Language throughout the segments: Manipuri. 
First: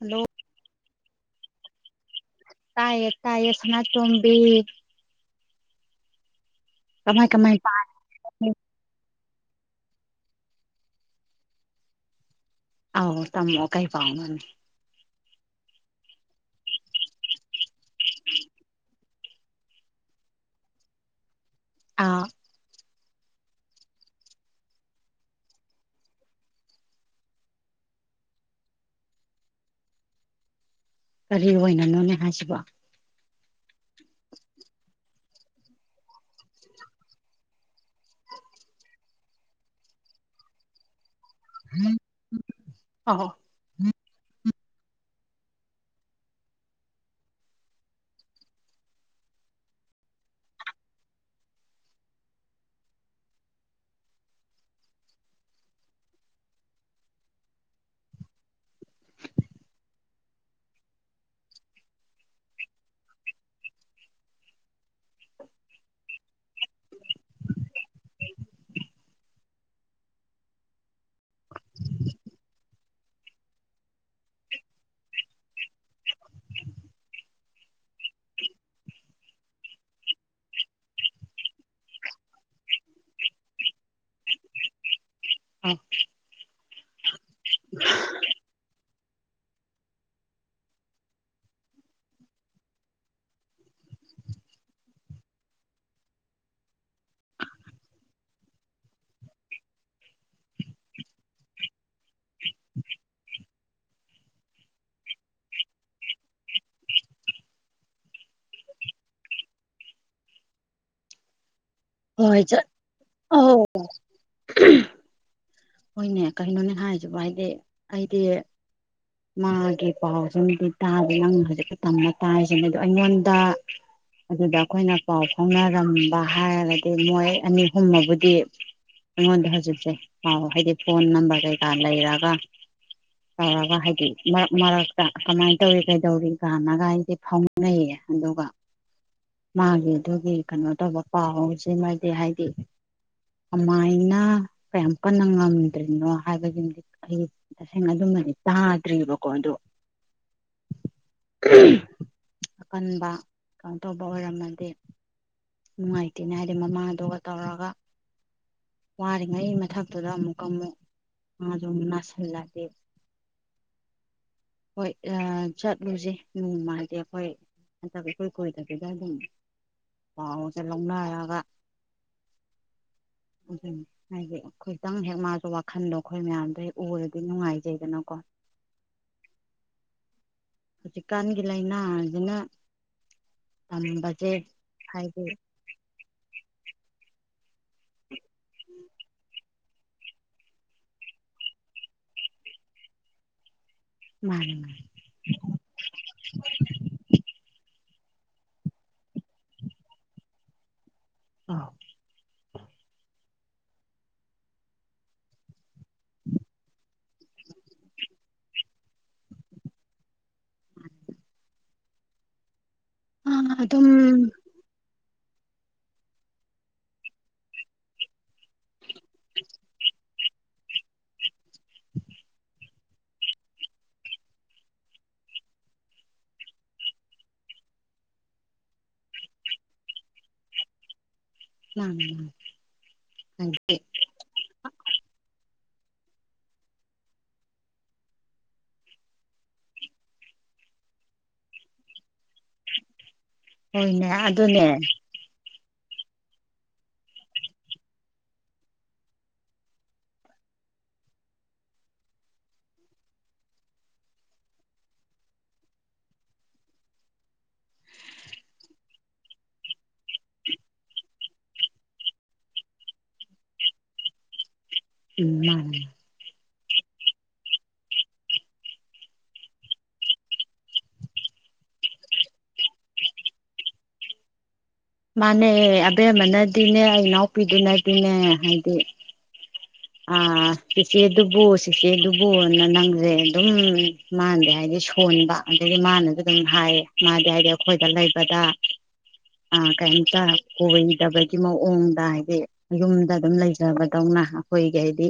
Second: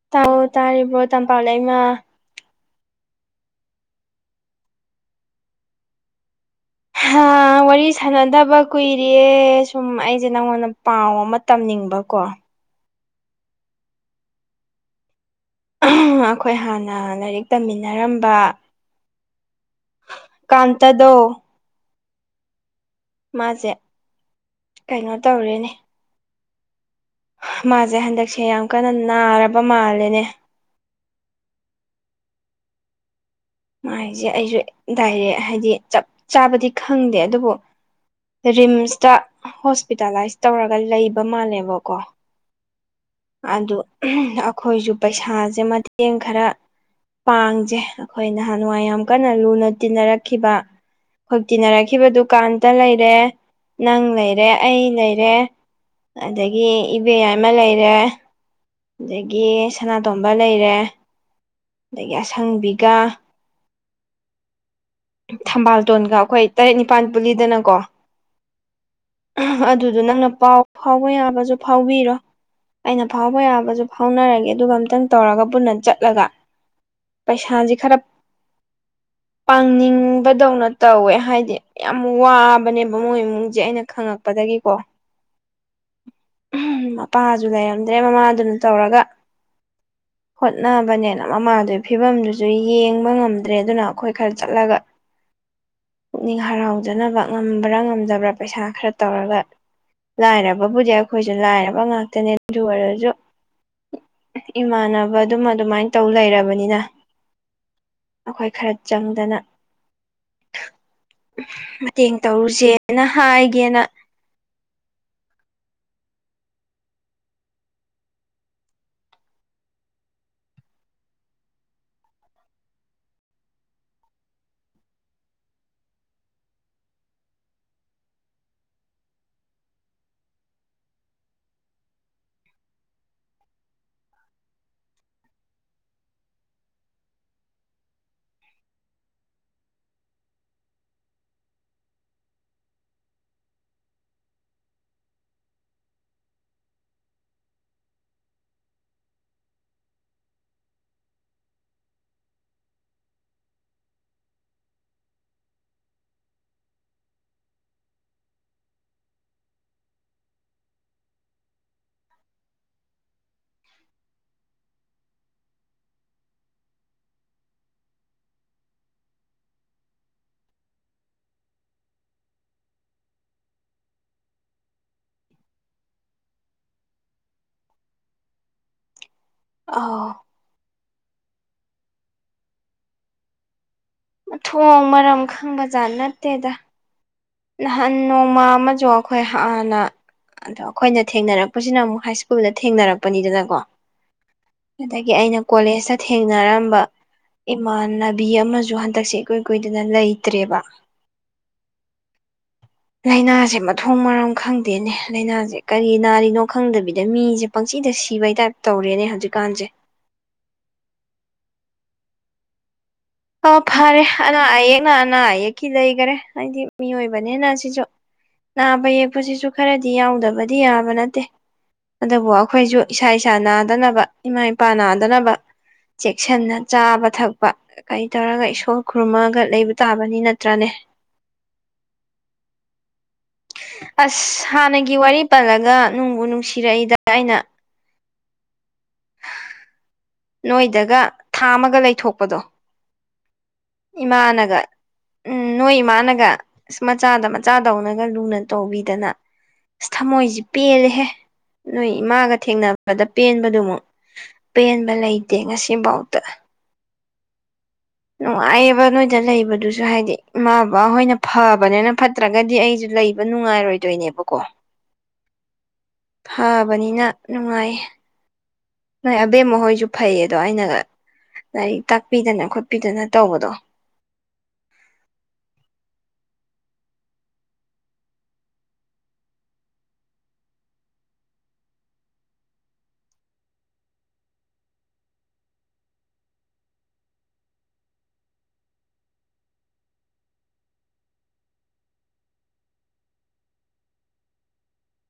ꯍꯜꯂꯣ ꯇꯑꯣ ꯇꯥꯔꯤꯕꯔꯣ ꯇꯝ ꯄ ꯂꯩꯃ ꯇꯥꯏꯌꯦ ꯇꯥꯏꯌꯦ ꯁꯅꯥ ꯇꯣꯝꯕꯤ ꯍꯥ ꯀꯃꯥꯏ ꯋꯥꯔꯤ ꯄꯥꯝꯃꯤ ꯁꯥꯟꯅꯗꯕ ꯀꯨꯏꯔꯦ ꯑꯦ ꯁꯨꯝ ꯑꯩꯁꯦ ꯅꯪꯉꯣꯟꯗ ꯄꯥꯎ ꯑꯃ ꯇꯝꯅꯤꯡꯕꯀꯣ ꯑꯥꯎ ꯇꯃꯛꯑꯣ ꯀꯩ ꯄꯥꯥꯎꯅꯣ ꯑꯩꯈꯣꯏ ꯍꯥꯟꯅ ꯂꯥꯏꯔꯤꯛ ꯇꯝꯃꯤꯟꯅꯔꯝꯕ ꯀꯥꯟꯇꯗꯣ ꯑꯥ ꯃꯥꯁꯦ ꯀꯩꯅꯣ ꯇꯧꯔꯦꯅꯦ ꯃꯥꯁꯦ ꯍꯟꯗꯛꯁꯦ ꯌꯥꯝ ꯀꯟꯅ ꯅꯥꯔꯕ ꯃꯥꯜꯂꯦꯅꯦ ꯀꯔꯤ ꯑꯣꯏꯅꯅꯣꯅꯦ ꯍꯥꯏꯁꯤꯕꯣ ꯃꯥꯏꯁꯦ ꯑꯩꯁꯨ ꯗꯥꯏꯔꯦꯛ ꯍꯥꯏꯕꯗꯤ ꯆꯞ ꯆꯥꯕꯗꯤ ꯈꯪꯗꯦ ꯑꯗꯨꯕꯨ ꯔꯤꯝꯁꯇ ꯍꯣꯁꯄꯤꯇꯥꯂꯥꯏꯁ ꯇꯧꯔꯒ ꯂꯩ ꯀꯃꯥ ꯂꯩꯕꯣ ꯀꯣ ꯑꯧ ꯑꯗꯨ ꯑꯧ ꯑꯩꯈꯣꯏꯁꯨ ꯄꯩꯁꯥꯁꯦ ꯃꯇꯦꯡ ꯈꯔ ꯄꯥꯡꯖꯦ ꯑꯩꯈꯣꯏ ꯅꯍꯥꯟ ꯅꯨꯡꯉ ꯌꯥꯝ ꯀꯟꯅ ꯂꯨꯅ ꯇꯤꯟꯅꯔꯛꯈꯤꯕ ꯑꯩꯈꯣꯏ ꯇꯤꯟꯅꯔꯛꯈꯤꯕ ꯗꯨ ꯀꯥꯟꯇ ꯂꯩꯔꯦ ꯅꯪ ꯂꯩꯔꯦ ꯑꯩ ꯂꯩꯔꯦ ꯑꯗꯒꯤ ꯏꯕꯦꯌꯥꯏꯃ ꯂꯩꯔꯦ ꯑꯗꯒꯤ ꯁꯅꯥꯇꯣꯝꯕ ꯂꯩꯔꯦ ꯑꯗꯒꯤ ꯑꯁꯪꯕꯤꯒ ꯊꯝꯕꯥꯜꯇꯣꯟꯒ ꯑꯩꯈꯣꯏ ꯇꯔꯦꯠ ꯅꯤꯄꯥꯜ ꯄꯨꯂꯤꯗꯅꯀꯣ ꯑꯗꯨꯗꯣ ꯅꯪꯅ ꯄꯥꯎ ꯐꯥꯎꯕ ꯌꯥꯕꯁꯨ ꯐꯥꯎꯕꯤꯔꯣ ꯑꯩꯅ ꯐꯥꯎꯕ ꯌꯥꯕꯁꯨ ꯐꯥꯎꯅꯔꯒꯦ ꯑꯗꯨꯒ ꯑꯝꯇꯪ ꯇꯧꯔꯒ ꯄꯨꯟꯅ ꯆꯠꯂꯒ ꯄꯩꯁꯥꯁꯦ ꯈꯔ ꯄꯥꯡꯅꯤꯡꯕꯗꯧꯅ ꯇꯧꯋꯦ ꯍꯥꯏꯗꯤ ꯌꯥꯝ ꯋꯥꯕꯅꯦꯕ ꯃꯣꯏ ꯏꯃꯨꯡꯖꯦ ꯑꯩꯅ ꯈꯪꯉꯛꯄꯗꯒꯤꯀꯣ ꯑ ꯃꯄꯥꯁꯨ ꯂꯩꯔꯝꯗ꯭ꯔꯦ ꯃꯃꯥꯗꯨꯅ ꯇꯧꯔꯒ ꯍꯣꯠꯅꯕꯅꯦꯅ ꯃꯃꯥꯗꯨꯒꯤ ꯐꯤꯕꯝꯗꯨꯁꯨ ꯌꯦꯡꯕ ꯉꯝꯗ꯭ꯔꯦ ꯑꯗꯨꯅ ꯑꯩꯈꯣꯏ ꯈꯔ ꯆꯠꯂꯒ ꯄꯨꯛꯅꯤꯡ ꯍꯔꯥꯎꯖꯅꯕ ꯉꯝꯕ꯭ꯔꯥ ꯉꯝꯗꯕ꯭ꯔꯥ ꯄꯩꯁꯥ ꯈꯔ ꯇꯧꯔꯒ ꯂꯥꯏꯔꯕꯕꯨꯗꯤ ꯑꯩꯈꯣꯏꯁꯨ ꯂꯥꯏꯔꯕ ꯉꯥꯛꯇꯅꯦ ꯑꯗꯨ ꯑꯣꯏꯔꯁꯨ ꯏꯃꯥꯟꯅꯕ ꯗꯨꯝꯃ ꯑꯗꯨꯃꯥꯏꯅ ꯇꯧ ꯂꯩꯔꯕꯅꯤꯅ ꯑꯩꯈꯣꯏ ꯈꯔ ꯆꯪꯗꯅ ꯇꯦꯡ ꯍꯣꯏ ꯆꯠ ꯇꯧꯔꯨꯁꯦꯅ ꯑꯧ ꯍꯥꯏꯒꯦꯅ ꯍꯣꯏꯅꯦ ꯀꯩꯅꯣꯅꯦ ꯍꯥꯏꯁꯤꯕꯣ ꯍꯥꯏꯗꯤ ꯑꯩꯗꯤ ꯃꯥꯒꯤ ꯄꯥꯎꯁꯤꯃꯗꯤ ꯇꯥꯗꯦ ꯅꯪꯅ ꯍꯧꯖꯤꯛꯇ ꯇꯝꯃ ꯇꯥꯔꯤꯁꯤꯅꯦ ꯑꯗꯨ ꯑꯩꯉꯣꯟꯗ ꯑꯗꯨꯗ ꯑꯩꯈꯣꯏꯅ ꯄꯥꯎ ꯐꯥꯎꯅꯔꯝꯕ ꯍꯥꯏꯔꯒꯗꯤ ꯃꯣꯏ ꯑꯅꯤ ꯑꯨꯝꯃꯕꯨꯗꯤ ꯑꯩꯉꯣꯟꯗ ꯍꯧꯖꯤꯛꯁꯦ ꯄꯥꯎ ꯍꯥꯏꯗꯤ ꯐꯣꯟ ꯅꯝꯕꯔ ꯀꯩꯀꯥ ꯂꯩꯔꯒ ꯇꯧꯔꯒ ꯍꯥꯏꯗꯤ ꯃꯔꯛ ꯃꯔꯛꯇ ꯀꯃꯥꯏꯅ ꯇꯧꯔꯤ ꯀꯩꯗꯧꯔꯤ ꯀꯥꯟꯅꯒ ꯍꯥꯏꯗꯤ ꯐꯥꯎꯅꯩꯌꯦ ꯑꯗꯨꯒ ꯃꯥꯒꯤꯗꯨꯒꯤ ꯀꯩꯅꯣ ꯇꯧꯕ ꯄꯥꯎꯁꯤꯃꯗꯤ ꯍꯥꯏꯗꯤ ꯀꯃꯥꯏꯅ ꯀꯌꯥꯝ ꯀꯟꯅ ꯉꯝ ꯇ꯭ꯔꯤꯅꯣ ꯍꯥꯏꯕꯒꯤꯃꯗꯤ ꯑꯩ ꯇꯁꯦꯡꯅ ꯑꯗꯨꯃꯗꯤ ꯇꯥꯗ꯭ꯔꯤꯕꯔꯤꯕꯀꯣ ꯑꯗꯣ ꯑꯀꯟꯕ ꯀꯩꯅꯣ ꯇꯧꯕ ꯑꯣꯏꯔꯝꯃꯗꯤ ꯅꯨꯡꯉꯥꯏꯇꯦꯅꯦ ꯍꯥꯏꯗꯤ ꯃꯃꯥꯗꯨꯒ ꯇꯧꯔꯒ ꯋꯥꯔꯤꯉꯩ ꯃꯊꯛꯇꯨꯗ ꯑꯃꯨꯛꯀ ꯑꯃꯨꯛ ꯃꯥꯁꯨ ꯑꯃꯨꯛ ꯅꯥꯁꯤꯜꯂꯗꯤ ꯍꯣꯏ ꯑ ꯆꯠꯂꯨꯖꯤ ꯅꯣꯡꯃꯗꯤ ꯑꯩꯈꯣꯏ ꯅꯠꯇ꯭ꯔ ꯏꯀꯨꯏ ꯀꯨꯏꯗꯕꯤꯗ ꯑꯗꯨꯝ ꯄꯥꯎꯁꯦ ꯂꯧꯅꯔꯒ ꯑꯗꯨꯅꯤ ꯍꯥꯏꯗꯤ ꯈꯤꯇꯪ ꯍꯦꯛ ꯃꯥꯁꯨ ꯋꯥꯈꯜꯗꯣ ꯑꯩꯈꯣꯏ ꯃꯌꯥꯝꯗꯣ ꯍꯦꯛ ꯎꯔꯗꯤ ꯅꯨꯡꯉꯥꯏꯖꯩꯗꯅꯀꯣ ꯑꯧ ꯍꯧꯖꯤꯛ ꯀꯥꯟꯒꯤ ꯂꯩꯥꯏꯅꯥꯖꯤꯅ ꯇꯝꯕꯖꯦ [inaudible] ꯃꯔꯝ ꯈꯪꯕ ꯖꯥꯠ ꯅꯠꯇꯦꯗ ꯅꯍꯥꯟ ꯅꯣꯡꯃ ꯑꯃꯁꯨ ꯑꯩꯈꯣꯏ ꯍꯥꯟꯅ ꯑꯗꯣ ꯑꯩꯈꯣꯏꯅ ꯊꯦꯡꯅꯔꯛꯄꯁꯤꯅ ꯑꯃꯨꯛ ꯍꯥꯏ ꯁ꯭ꯀꯨꯜꯗ ꯊꯦꯡꯅꯔꯛꯄꯅꯤꯗꯅꯀꯣ ꯃꯥꯅꯤ ꯃꯥꯅꯤ ꯑꯗꯒꯤ ꯑꯩꯅ ꯀꯣꯂꯦꯖꯇ ꯊꯦꯡꯅꯔꯝꯕ ꯏꯃꯥꯟ ꯅꯕꯤ ꯑꯃꯁꯨ ꯍꯟꯗꯛꯁꯦ ꯏꯀꯨꯏ ꯀꯨꯏꯗꯅ ꯂꯩꯇ꯭ꯔꯦꯕ ꯑ ꯂꯥꯏꯅꯥꯁꯦ ꯃꯊꯣꯡ ꯃꯔꯝ ꯈꯪꯗꯦꯅꯦ ꯂꯥꯏꯅꯥꯁꯦ ꯀꯔꯤ ꯅꯥꯔꯤꯅꯣ ꯈꯪꯗꯕꯤꯅꯤ ꯃꯤꯖꯦ ꯄꯪꯁꯤꯗ ꯁꯤꯕꯩ ꯇꯥꯏꯞ ꯇꯧꯔꯦꯅꯦ ꯍꯧꯖꯤꯛꯀꯥꯟꯁꯦ ꯑꯥ ꯑꯣ ꯑꯗꯨꯝ ꯐꯔꯦꯅ ꯌꯦ ꯑꯅꯥ ꯑꯌꯦꯛꯀꯤ ꯂꯩꯈꯔꯦ ꯍꯥꯏꯗꯤ ꯃꯤꯑꯣꯏꯕꯅꯦꯅ ꯁꯤꯁꯨ ꯅꯥꯕ ꯌꯦꯛꯄꯁꯤꯁꯨ ꯈꯔꯗꯤ ꯌꯥꯎꯗꯕꯗꯤ ꯌꯥꯕ ꯅꯠꯇꯦ ꯑꯗꯨꯕꯨ ꯑꯩꯈꯣꯏꯁꯨ ꯏꯁꯥ ꯏꯁꯥ ꯅꯥꯗꯅꯕ ꯏꯃꯥ ꯏꯄꯥ ꯅꯥꯗꯅꯕ ꯆꯦꯛꯁꯤꯟꯅ ꯆꯥꯕ ꯊꯛꯄ ꯀꯩ ꯇꯧꯔꯒ ꯏꯁꯣꯔ ꯈꯨꯔꯨꯝꯃꯒ ꯂꯩꯕ ꯇꯥꯕꯅꯤ ꯅꯠꯇ꯭ꯔꯅꯦ ꯃꯥꯟꯅꯤ ꯃꯥꯟꯅꯤ ꯑꯁ [inaudible] ꯍꯥꯟꯅꯒꯤ ꯋꯥꯔꯤ ꯄꯜꯂꯒ ꯅꯨꯡꯕꯨ ꯅꯨꯡꯁꯤꯔꯛꯏꯗ ꯑꯩꯅ ꯅꯣꯏꯗꯒ ꯊꯥ ꯑꯃꯒ ꯂꯩꯊꯣꯛꯄꯗꯣ ꯍꯣꯏꯅꯦ ꯏꯃꯥꯅꯒ ꯑꯗꯨꯅꯦ ꯎꯝ ꯅꯣꯏ ꯏꯃꯥꯅꯒ ꯑꯁ ꯃꯆꯥꯗ ꯃꯆꯥꯗꯧꯅꯒ ꯂꯨꯅ ꯇꯧꯕꯤꯗꯅ ꯑꯁ ꯊꯃꯣꯏꯁꯤ ꯄꯦꯜꯂꯦꯍꯦ ꯅꯣꯏ ꯏꯃꯥꯒ ꯊꯦꯡꯅꯕꯗ ꯄꯦꯟꯕꯗꯨꯃꯨꯛ ꯄꯦꯟꯕ ꯂꯩꯇꯦ ꯉꯁꯤꯕꯥꯎꯇ ꯅꯨꯡꯉꯥꯏꯑꯕ ꯅꯣꯏꯗ ꯂꯩꯕꯗꯨꯁꯨ ꯍꯥꯏꯗꯤ ꯏꯃꯥ ꯕꯕꯥꯍꯣꯏꯅ ꯐꯕꯅꯤꯅ ꯐꯠꯇ꯭ꯔꯒꯗꯤ ꯑꯩꯁꯨ ꯂꯩꯕ ꯅꯨꯡꯉꯥꯏꯔꯣꯏꯗꯣꯏꯅꯦꯕꯀꯣ ꯎꯝ ꯊꯥꯕꯅꯤꯅ ꯅꯨꯡꯉꯥꯏꯌꯦ ꯅꯣꯏ ꯑꯕꯦꯝ ꯃꯈꯣꯏꯁꯨ ꯐꯩꯌꯦꯗꯣ ꯑꯩꯅ ꯂꯥꯏꯔꯤꯛ ꯇꯥꯛꯄꯤꯗꯅ ꯈꯣꯠꯄꯤꯗꯅ ꯇꯧꯕꯗꯣ ꯃꯥꯅꯦ ꯑꯦ ꯑꯕꯦꯝ ꯑꯃꯅꯗꯤꯅꯦ ꯑꯩ ꯏꯅꯥꯎꯄꯤꯗꯨꯅꯗꯤꯅꯦ ꯍꯥꯏꯗꯤ ꯑ ꯆꯤꯆꯦꯗꯨꯕꯨ ꯆꯤꯆꯦꯗꯨꯕꯨꯅ ꯅꯪꯁꯦ ꯑꯗꯨꯝ ꯃꯥꯅꯗꯤ ꯍꯥꯏꯗꯤ ꯁꯣꯟꯕ ꯑꯗꯒꯤ ꯃꯥꯅꯁꯨ ꯑꯗꯨꯝ ꯍꯥꯏꯌꯦ ꯃꯥꯗꯤ ꯍꯥꯏꯗꯤ ꯑꯩꯈꯣꯏꯗ ꯂꯩꯕꯗ ꯑ ꯀꯩꯝꯇ ꯀꯣꯏꯗꯕꯒꯤ ꯃꯑꯣꯡꯗ ꯍꯥꯏꯗꯤ ꯌꯨꯝꯗ ꯑꯗꯨꯝ ꯂꯩꯖꯕꯗꯧꯅ ꯑꯩꯈꯣꯏꯒꯤ ꯍꯥꯏꯗꯤ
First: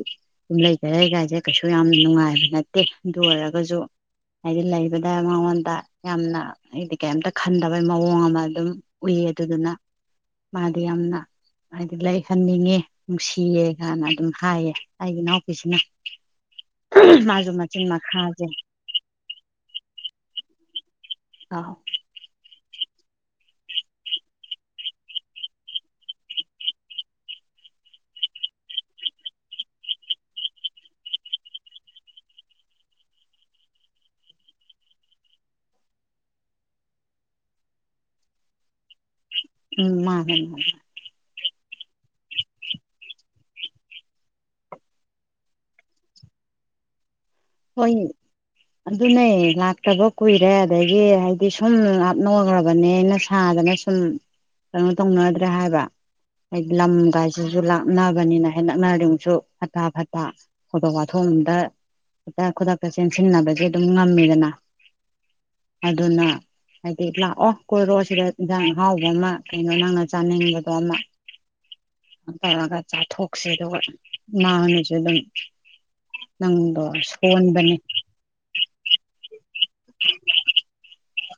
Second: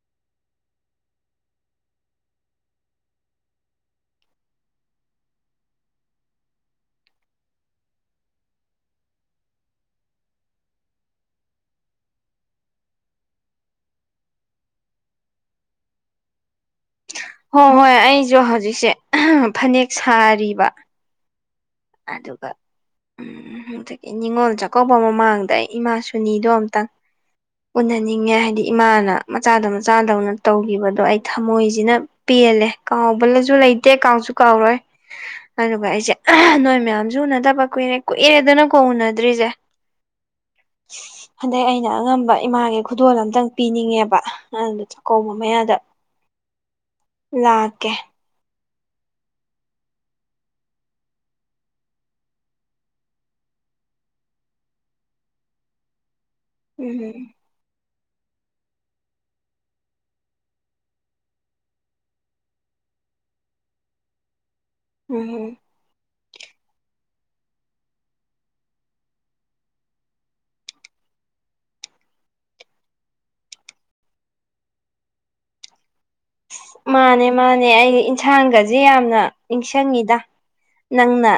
ꯁꯨꯝ ꯂꯩꯖꯔꯦ ꯀꯥꯏꯁꯦ ꯀꯩꯁꯨ ꯌꯥꯝ ꯅꯨꯡꯉꯥꯏꯕ ꯅꯠꯇꯦ ꯑꯗꯨ ꯑꯣꯏꯔꯒꯁꯨ ꯍꯥꯏꯗꯤ ꯂꯩꯕꯗ ꯃꯉꯣꯟꯗ ꯌꯥꯝꯅ ꯍꯥꯏꯗꯤ ꯀꯩꯝꯇ ꯈꯟꯗꯕꯩ ꯃꯑꯣꯡ ꯑꯃ ꯑꯗꯨꯝ ꯎꯏꯌꯦ ꯑꯗꯨꯗꯨꯅ ꯃꯥꯗꯤ ꯌꯥꯝꯅ ꯍꯥꯏꯗꯤ ꯂꯩꯍꯟꯅꯤꯡꯉꯦ ꯅꯨꯡꯁꯤꯌꯦ ꯀꯥꯏꯅ ꯑꯗꯨꯝ ꯍꯥꯏꯌꯦ ꯑꯩꯒꯤ ꯏꯅꯥꯎꯄꯤꯁꯤꯅ ꯃꯥꯁꯨ ꯍꯣꯏ ꯃꯆꯤꯟ ꯍꯣꯏ ꯑꯩꯁꯨ ꯃꯈꯥꯁꯦ ꯍꯧꯖꯤꯛꯁꯦ ꯐꯅꯦꯛ ꯁꯥꯔꯤꯕ ꯑ ꯑꯗꯨꯒ ꯑꯗꯒꯤ ꯅꯤꯡꯅꯤꯉꯣꯜ ꯆꯥꯛꯀꯧꯕ ꯃꯃꯥꯡꯗ ꯑꯩ ꯏꯃꯥꯁꯨꯅꯤꯗꯣ ꯑꯝꯇꯪ ꯎꯅꯅꯤꯡꯉꯦ ꯍꯥꯏꯗꯤ ꯏꯃꯥꯅ ꯃꯆꯥꯗꯣ ꯃꯆꯥꯗꯧꯅ ꯇꯧꯈꯤꯕꯗꯣ ꯑꯩ ꯊꯝꯃꯣꯏꯁꯤꯅ ꯄꯦꯜꯂꯦ ꯀꯥꯎꯕꯂꯁꯨ ꯂꯩꯇꯦ ꯀꯥꯎꯁꯨ ꯀꯥꯎꯔꯣꯏ ꯑꯗꯨꯒ ꯑꯩꯁꯦ ꯅꯣꯏ ꯃꯌꯥꯝꯁꯨ ꯎꯅꯗꯕ ꯀꯨꯏꯔꯦ ꯀꯨꯏꯔꯦꯗꯅꯀꯣ ꯎꯅꯗꯦ ꯎꯝ ꯃꯥ ꯍ ꯍꯟꯗꯛ ꯑꯩꯅ ꯑꯉꯝꯕ ꯏꯃꯥꯒꯤ ꯈꯨꯗꯣꯜ ꯑꯝꯇꯪ ꯄꯤꯅꯤꯡꯉꯦꯕ ꯑꯗꯨ ꯆꯥꯛꯀꯧꯕ ꯃꯌꯥꯗ ꯂꯥꯛꯀꯦ ꯍꯣꯏ ꯑꯗꯨꯅꯦ ꯂꯥꯛꯇꯕ ꯀꯨꯏꯔꯦ ꯑꯗꯒꯤ ꯍꯥꯏꯗꯤ ꯁꯨꯝ ꯂꯞꯅꯧꯈ꯭ꯔꯕꯅꯦꯅ ꯁꯥꯗꯅ ꯁꯨꯝ ꯀꯩꯅꯣ ꯇꯧꯅꯗ꯭ꯔꯦ ꯍꯥꯏꯕ ꯑꯦ ꯂꯝ ꯎꯝ ꯥꯏꯁꯨꯁꯨꯨꯂꯥꯛ ꯅꯛꯅꯕꯅꯤꯅ ꯍꯦꯛ ꯅꯛꯅꯔꯤꯃꯁꯨ ꯐꯠꯇ ꯐꯠꯇ ꯊꯧꯗꯣꯛ ꯋꯥꯊꯣꯛꯗ ꯍꯗ ꯈꯨꯗꯛꯇ ꯆꯦꯟꯁꯤꯟꯅꯕꯁꯦ ꯑꯗꯨꯝ ꯉꯝꯃꯤꯗꯅ ꯎꯝ ꯑꯗꯨꯅ ꯍꯥꯏꯗꯤ ꯂꯥꯛꯑꯣ ꯀꯣꯏꯔꯣ ꯁꯤꯗ ꯏꯟꯖꯥꯡ ꯑꯍꯥꯎꯕ ꯑꯃ ꯀꯩꯅꯣ ꯅꯪꯅ ꯆꯥꯅꯤꯡꯕꯗꯣ ꯑꯃ ꯇꯧꯔꯒ ꯆꯥꯊꯣꯛꯁ ꯑꯗꯨꯒ ꯃꯥꯃꯥꯡꯅꯁꯨ ꯑꯗꯨꯝ ꯅꯪꯗꯣ ꯃꯥꯅꯦ ꯃꯥꯅꯦ ꯁꯣꯟꯕꯅꯤ ꯑꯩꯁ ꯏꯟꯁꯥꯡꯒꯁꯦ ꯌꯥꯝꯅ ꯅꯤꯡꯁꯤꯡꯉꯤꯗ ꯅꯪꯅ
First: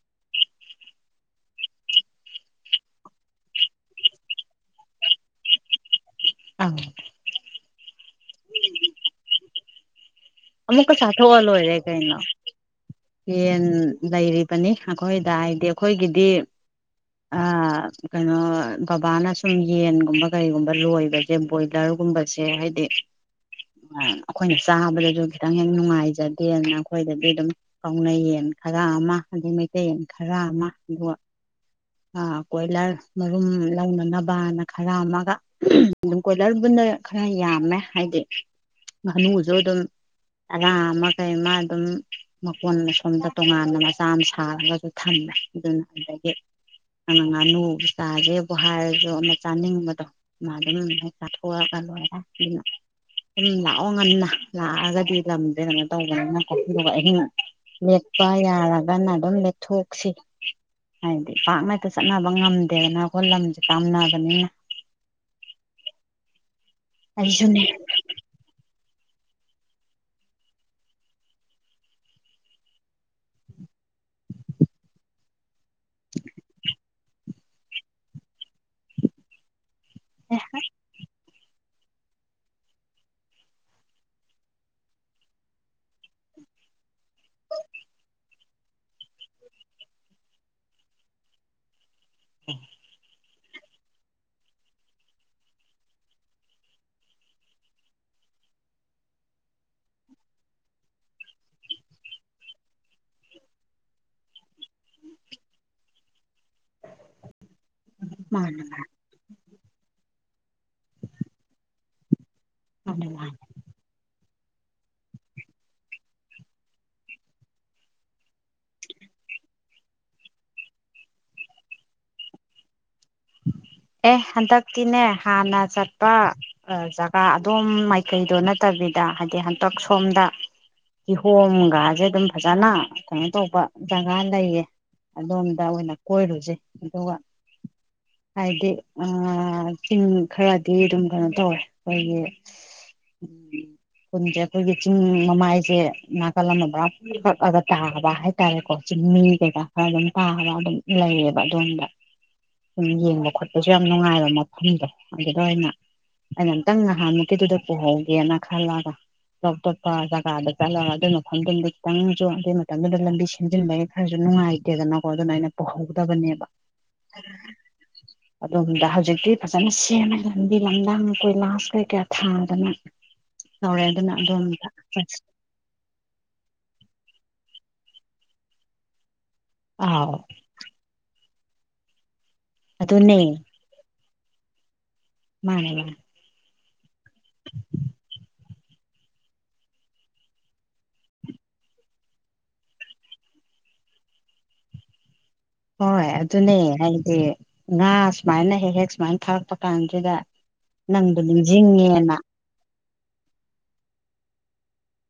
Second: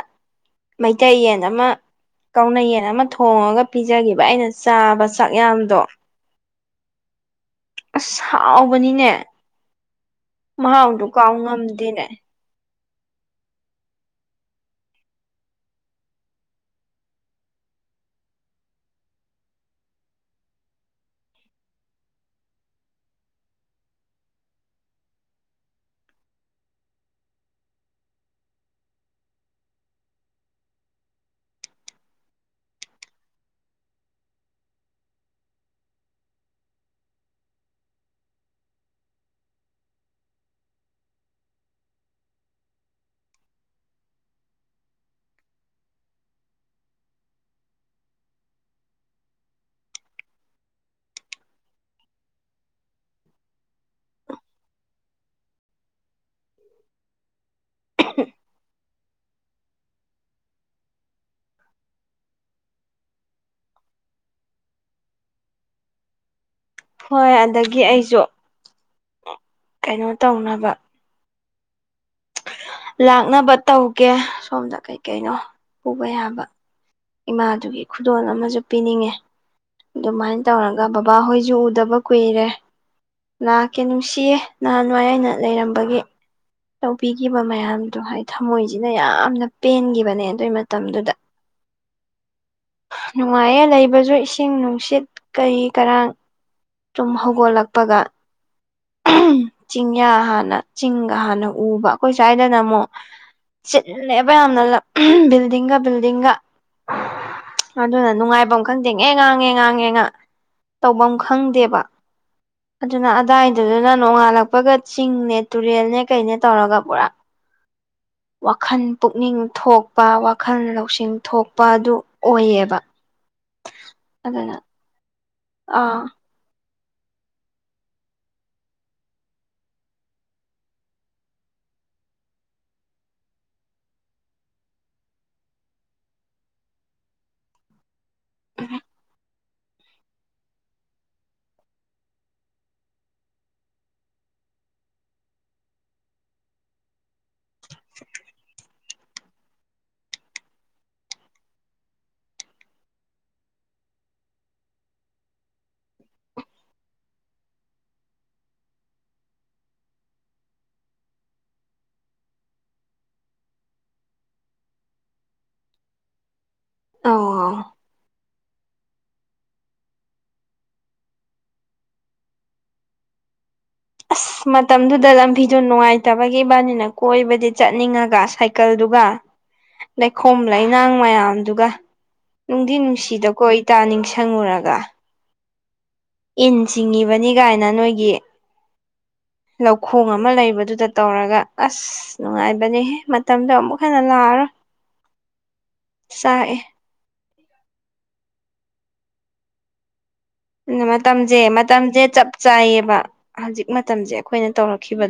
ꯃꯩꯇꯩꯌꯦꯟ ꯑꯃ ꯀꯥꯎꯅꯌꯦꯟ ꯑꯃ ꯊꯣꯡꯉꯒ ꯄꯤꯖꯈꯤꯕ ꯑꯩꯅ ꯆꯥꯕ ꯆꯥꯛꯌꯥꯝꯗꯣ ꯑ ꯑꯁ ꯍꯥꯎꯕꯅꯤꯅꯦ ꯑꯃꯃꯨꯀ ꯃꯍꯥꯎꯗꯨ ꯁꯥꯊꯣ ꯀꯥꯎ ꯋꯥꯂꯣ ꯑꯣꯏꯔꯦ ꯉꯝꯗꯦꯅꯦ ꯀꯥꯏꯅ ꯌꯦꯟ ꯂꯩꯔꯤꯕꯅꯤ ꯑꯩꯈꯣꯏꯗ ꯍꯥꯏꯗꯤ ꯑꯩꯈꯣꯏꯒꯤꯗꯤ ꯀꯩꯅꯣ ꯕꯕꯥꯅ ꯁꯨꯝ ꯌꯦꯟꯒꯨꯝꯕ ꯀꯔꯤꯒꯨꯝꯕ ꯂꯣꯏꯕꯁꯦ ꯕꯣꯏꯂꯔꯒꯨꯝꯕꯁꯦ ꯍꯥꯏꯗꯤ ꯑꯩꯈꯣꯏꯅ ꯆꯥꯕꯗꯁꯨ ꯈꯤꯇꯪ ꯍꯦꯛ ꯅꯨꯡꯉꯥꯏꯖꯗꯦꯅ ꯑꯩꯈꯣꯏꯗꯗꯤ ꯑꯗꯨꯝ ꯀꯥꯎꯅꯩꯌꯦꯟ ꯈꯔ ꯑꯃ ꯑꯗꯩ ꯃꯩꯇꯩꯌꯦꯟ ꯈꯔ ꯑꯃ ꯑꯗꯨꯒ ꯀꯣꯏꯂꯔ ꯃꯔꯨꯝ ꯂꯧꯅꯅꯕꯅ ꯈꯔ ꯑꯃꯒ ꯑꯗꯨꯝ ꯀꯣꯏꯂꯔꯕꯨꯅ ꯈꯔ ꯌꯥꯝꯃꯦ ꯍꯥꯏꯗꯤ ꯉꯥꯅꯨꯁꯨ ꯑꯗꯨꯝ ꯑꯔꯥ ꯑꯃ ꯀꯩ ꯑꯃ ꯑꯗꯨꯝ ꯃꯀꯣꯟ ꯑꯁꯣꯝꯗ ꯇꯣꯉꯥꯟꯅ ꯃꯆꯥ ꯑꯃ ꯁꯥꯔꯒꯁꯨ ꯊꯝꯃꯦ ꯑꯗꯨꯅ ꯑꯗꯒꯤ ꯑꯅ ꯉꯥꯅꯨꯕꯨ ꯆꯥꯁꯦꯕꯨ ꯍꯥꯏꯔꯁꯨ ꯑꯃ ꯆꯥꯅꯤꯡꯕꯗꯣ ꯃꯥ ꯑꯗꯨꯝ ꯍꯦꯛ ꯆꯥꯊꯣꯛꯑꯒ ꯂꯣꯏꯔꯦ ꯑꯗꯨꯅ ꯑꯗꯨꯨꯝ ꯂꯥꯛꯑꯣ ꯉꯟꯅ ꯂꯥꯛꯑꯒꯗꯤ ꯂꯝꯗꯦ ꯇꯧꯕꯅꯤꯅꯀꯣ ꯑꯗꯨꯒ ꯑꯍꯩꯅ ꯂꯦꯛꯄ ꯌꯥꯔꯒꯅ ꯑꯗꯨ ꯊꯣꯛꯁꯤ ꯍꯥꯏꯗꯤ ꯄꯥꯛ ꯉꯛꯇ ꯆꯠꯅꯕ ꯉꯝꯗꯦꯗꯅ ꯑꯩꯈꯣꯏ ꯂꯝꯁꯦ ꯄꯥꯝꯅꯕꯅꯤꯅ ꯍꯣꯏ ꯑꯗꯒꯤ ꯑꯩꯁꯨ ꯀꯩꯅꯣ ꯇꯧꯅꯕ ꯂꯥꯛꯅꯕ ꯇꯧꯒꯦ ꯁꯣꯝꯗ ꯀꯩꯀꯩꯅꯣ ꯄꯨꯕ ꯌꯥꯕ ꯏꯃꯥꯗꯨꯒꯤ ꯈꯨꯗꯣꯜ ꯑꯃꯖꯨ ꯄꯤꯅꯤꯡꯉꯦ ꯗꯨꯃꯥꯏꯟ ꯑꯦ ꯇꯧꯔꯒ ꯕꯕꯥ ꯍꯣꯏꯖꯨ ꯎ ꯗꯕ ꯀꯨꯏꯔꯦ ꯂꯥꯛꯀꯦ ꯅꯨꯡꯁꯤꯌꯦ ꯅꯍꯥꯟꯋꯥꯏ ꯑꯏꯩꯅ ꯂꯩꯔꯝꯕꯒꯤ ꯇꯧꯕꯤꯈꯤꯕ ꯃꯌꯥꯝꯗꯣ ꯍꯥꯏ ꯊꯃꯣꯏꯖꯤꯅ ꯌꯥꯝꯅ ꯄꯦꯟꯒꯤꯕꯅꯦ ꯑꯗꯨꯏ ꯃꯇꯝꯗꯨꯗ ꯅꯨꯡꯉꯥꯏꯌꯦ ꯂꯩꯕꯖꯨ ꯏꯁꯤꯡ ꯅꯨꯡꯁꯤꯠ ꯀꯩ ꯀꯔꯥꯡ ꯇꯨꯝ ꯍꯧꯒꯠꯂꯛꯄꯒ ꯆꯤꯡꯌꯥ ꯑꯗꯨꯅ ꯅꯨꯡꯉꯥꯏꯕꯝ ꯃꯥꯅ ꯈꯪꯗꯦ ꯉꯦꯉꯥ ꯉꯦꯉꯥ ꯉꯦꯉꯥ ꯇꯧꯕꯝ ꯈꯪꯗꯦꯕ ꯑꯗꯨꯅ ꯃꯥꯅ ꯑꯗꯥꯏ ꯑꯗꯨꯅ ꯅꯣꯡꯉꯥꯜꯂꯛꯄꯒ ꯆꯤꯡꯅꯦ ꯇꯨꯔꯦꯜꯅꯦ ꯀꯩꯅꯦ ꯇꯧꯔꯒ ꯄꯨꯔꯥ ꯋꯥꯈꯟ ꯄꯨꯛꯅꯤꯡ ꯊꯣꯛꯄ ꯋꯥꯈꯟ ꯂꯧꯁꯤꯡ ꯊꯣꯛꯄ ꯑꯗꯨ ꯑꯣꯏꯌꯦꯕ ꯑꯦ ꯑꯗꯨꯅ ꯍꯇꯛꯇꯤꯅꯦ ꯍꯥꯅ ꯑꯥ ꯆꯠꯄ ꯖꯒꯥ ꯑꯗꯣꯝ ꯃꯥꯏꯀꯩꯗꯣ ꯅꯠꯇꯕꯤꯗ ꯍꯥꯏꯗꯤ ꯍꯟꯇꯛ ꯁꯣꯝꯗ ꯀꯤꯍꯣꯝꯒꯁꯦ ꯗꯨꯝ ꯐꯖꯅ ꯀꯩꯅꯣ ꯇꯧꯕ ꯖꯒꯥ ꯂꯩꯌꯦ ꯑꯗꯣꯝꯗ ꯑꯣꯏꯅ ꯀꯣꯏꯔꯨꯁꯦ ꯗꯨꯒ ꯍꯥꯏꯗꯤ ꯎꯝ ꯆꯤꯡ ꯈꯔꯗꯤ ꯗꯨꯝ ꯎꯝ ꯌꯦꯡꯕ ꯈꯣꯠꯄꯁꯨ ꯌꯥꯝ ꯅꯨꯡꯉꯥꯏꯕ ꯃꯐꯝꯗꯣ ꯑꯗꯨꯗ ꯑꯣꯏꯅ ꯑꯩꯅ ꯑꯃꯇꯪ ꯅꯍꯥꯟꯃꯨꯛꯀꯤꯗꯨꯗ ꯄꯨꯍꯧꯗꯦꯅ ꯈꯜꯂꯒ ꯇꯣꯞ ꯇꯣꯠꯄ ꯖꯒꯥꯗ ꯆꯠꯂꯒ ꯌꯦꯡꯕ ꯈꯣꯠꯄꯁꯨ ꯌꯥꯝ ꯅꯨꯌꯥꯏꯌꯦꯕ ꯃꯐꯝꯗꯣ ꯈꯤꯇꯪꯁꯨ ꯑꯗꯨꯏ ꯃꯇꯝꯗꯨꯗ ꯂꯝꯕꯤ ꯁꯦꯝꯖꯤꯟꯕꯒꯤ ꯈꯔꯁꯨ ꯅꯨꯡꯉꯥꯏꯇꯦꯗꯅꯀꯣ ꯑꯗꯨꯅ ꯑꯩꯅ ꯄꯨꯍꯧꯗꯕꯅꯦꯕ ꯑꯣ [inaudible] ꯑꯗꯨꯣꯝꯗ ꯍꯧꯖꯤꯛꯇꯤ ꯐꯖꯅ ꯁꯦꯝꯃꯦꯗ ꯂꯝꯕꯤ ꯂꯝꯗꯥꯡ ꯀꯣꯏꯂꯥꯁ ꯀꯩꯀꯥ ꯊꯥꯗꯅ ꯇꯧꯔꯦ ꯑꯗꯨꯅ ꯑꯁ ꯑꯗꯣꯝꯗ ꯃꯇꯝꯗꯨꯗ ꯆꯠꯁꯤ ꯂꯝꯕꯤꯗꯨ ꯅꯨꯡꯉꯥꯏꯇꯕꯒꯤ ꯏꯕꯥꯅꯤꯅ ꯀꯣꯏꯕꯗꯤ ꯆꯠꯅꯤꯡꯉꯒ ꯁꯥꯏꯀꯜꯗꯨꯒ ꯑꯥꯎ ꯂꯩꯈꯣꯝ ꯂꯩꯅꯥꯡ ꯃꯌꯥꯝ ꯗꯨꯒ ꯅꯨꯡꯗꯤ ꯑꯗꯨꯅꯦ ꯅꯨꯡꯁꯤꯗꯀꯣ ꯑꯩ ꯇꯥ ꯅꯤꯡꯁꯤ ꯍꯪꯉꯨꯔꯒ ꯃꯥꯅꯦ ꯃꯥꯟ ꯏꯟ ꯆꯤꯡꯉꯤꯕꯅꯤ ꯒꯥꯏꯅ ꯅꯣꯏꯒꯤ ꯂꯧꯈꯣꯡ ꯑꯃ ꯂꯩꯕꯗꯨꯗ ꯇꯧꯔꯒ ꯑꯁ ꯅꯨꯡꯉꯥꯏꯕꯅꯦꯍꯦ ꯃꯇꯝꯗꯣ ꯑꯃꯨꯛ ꯍꯟꯅ ꯂꯥꯛꯑꯔꯣꯏ [inaudible] ꯆꯥꯛꯑꯦ ꯁꯃꯥꯏꯅ ꯍꯦꯛ ꯍꯦꯛ ꯁꯨꯃꯥꯏꯅ ꯊꯥꯔꯛꯄ ꯀꯥꯟꯁꯤꯗ ꯅꯪꯗꯣ ꯃꯇꯝꯖꯦ ꯃꯇꯝꯖꯦ ꯅꯤꯡꯁꯤꯡꯉꯦꯅ ꯆꯞ ꯆꯥꯏꯌꯦꯕ ꯍꯧꯖꯤꯛ ꯃꯇꯝꯖꯦ ꯑꯈꯣꯏꯅ ꯇꯧꯔꯛꯈꯤꯕ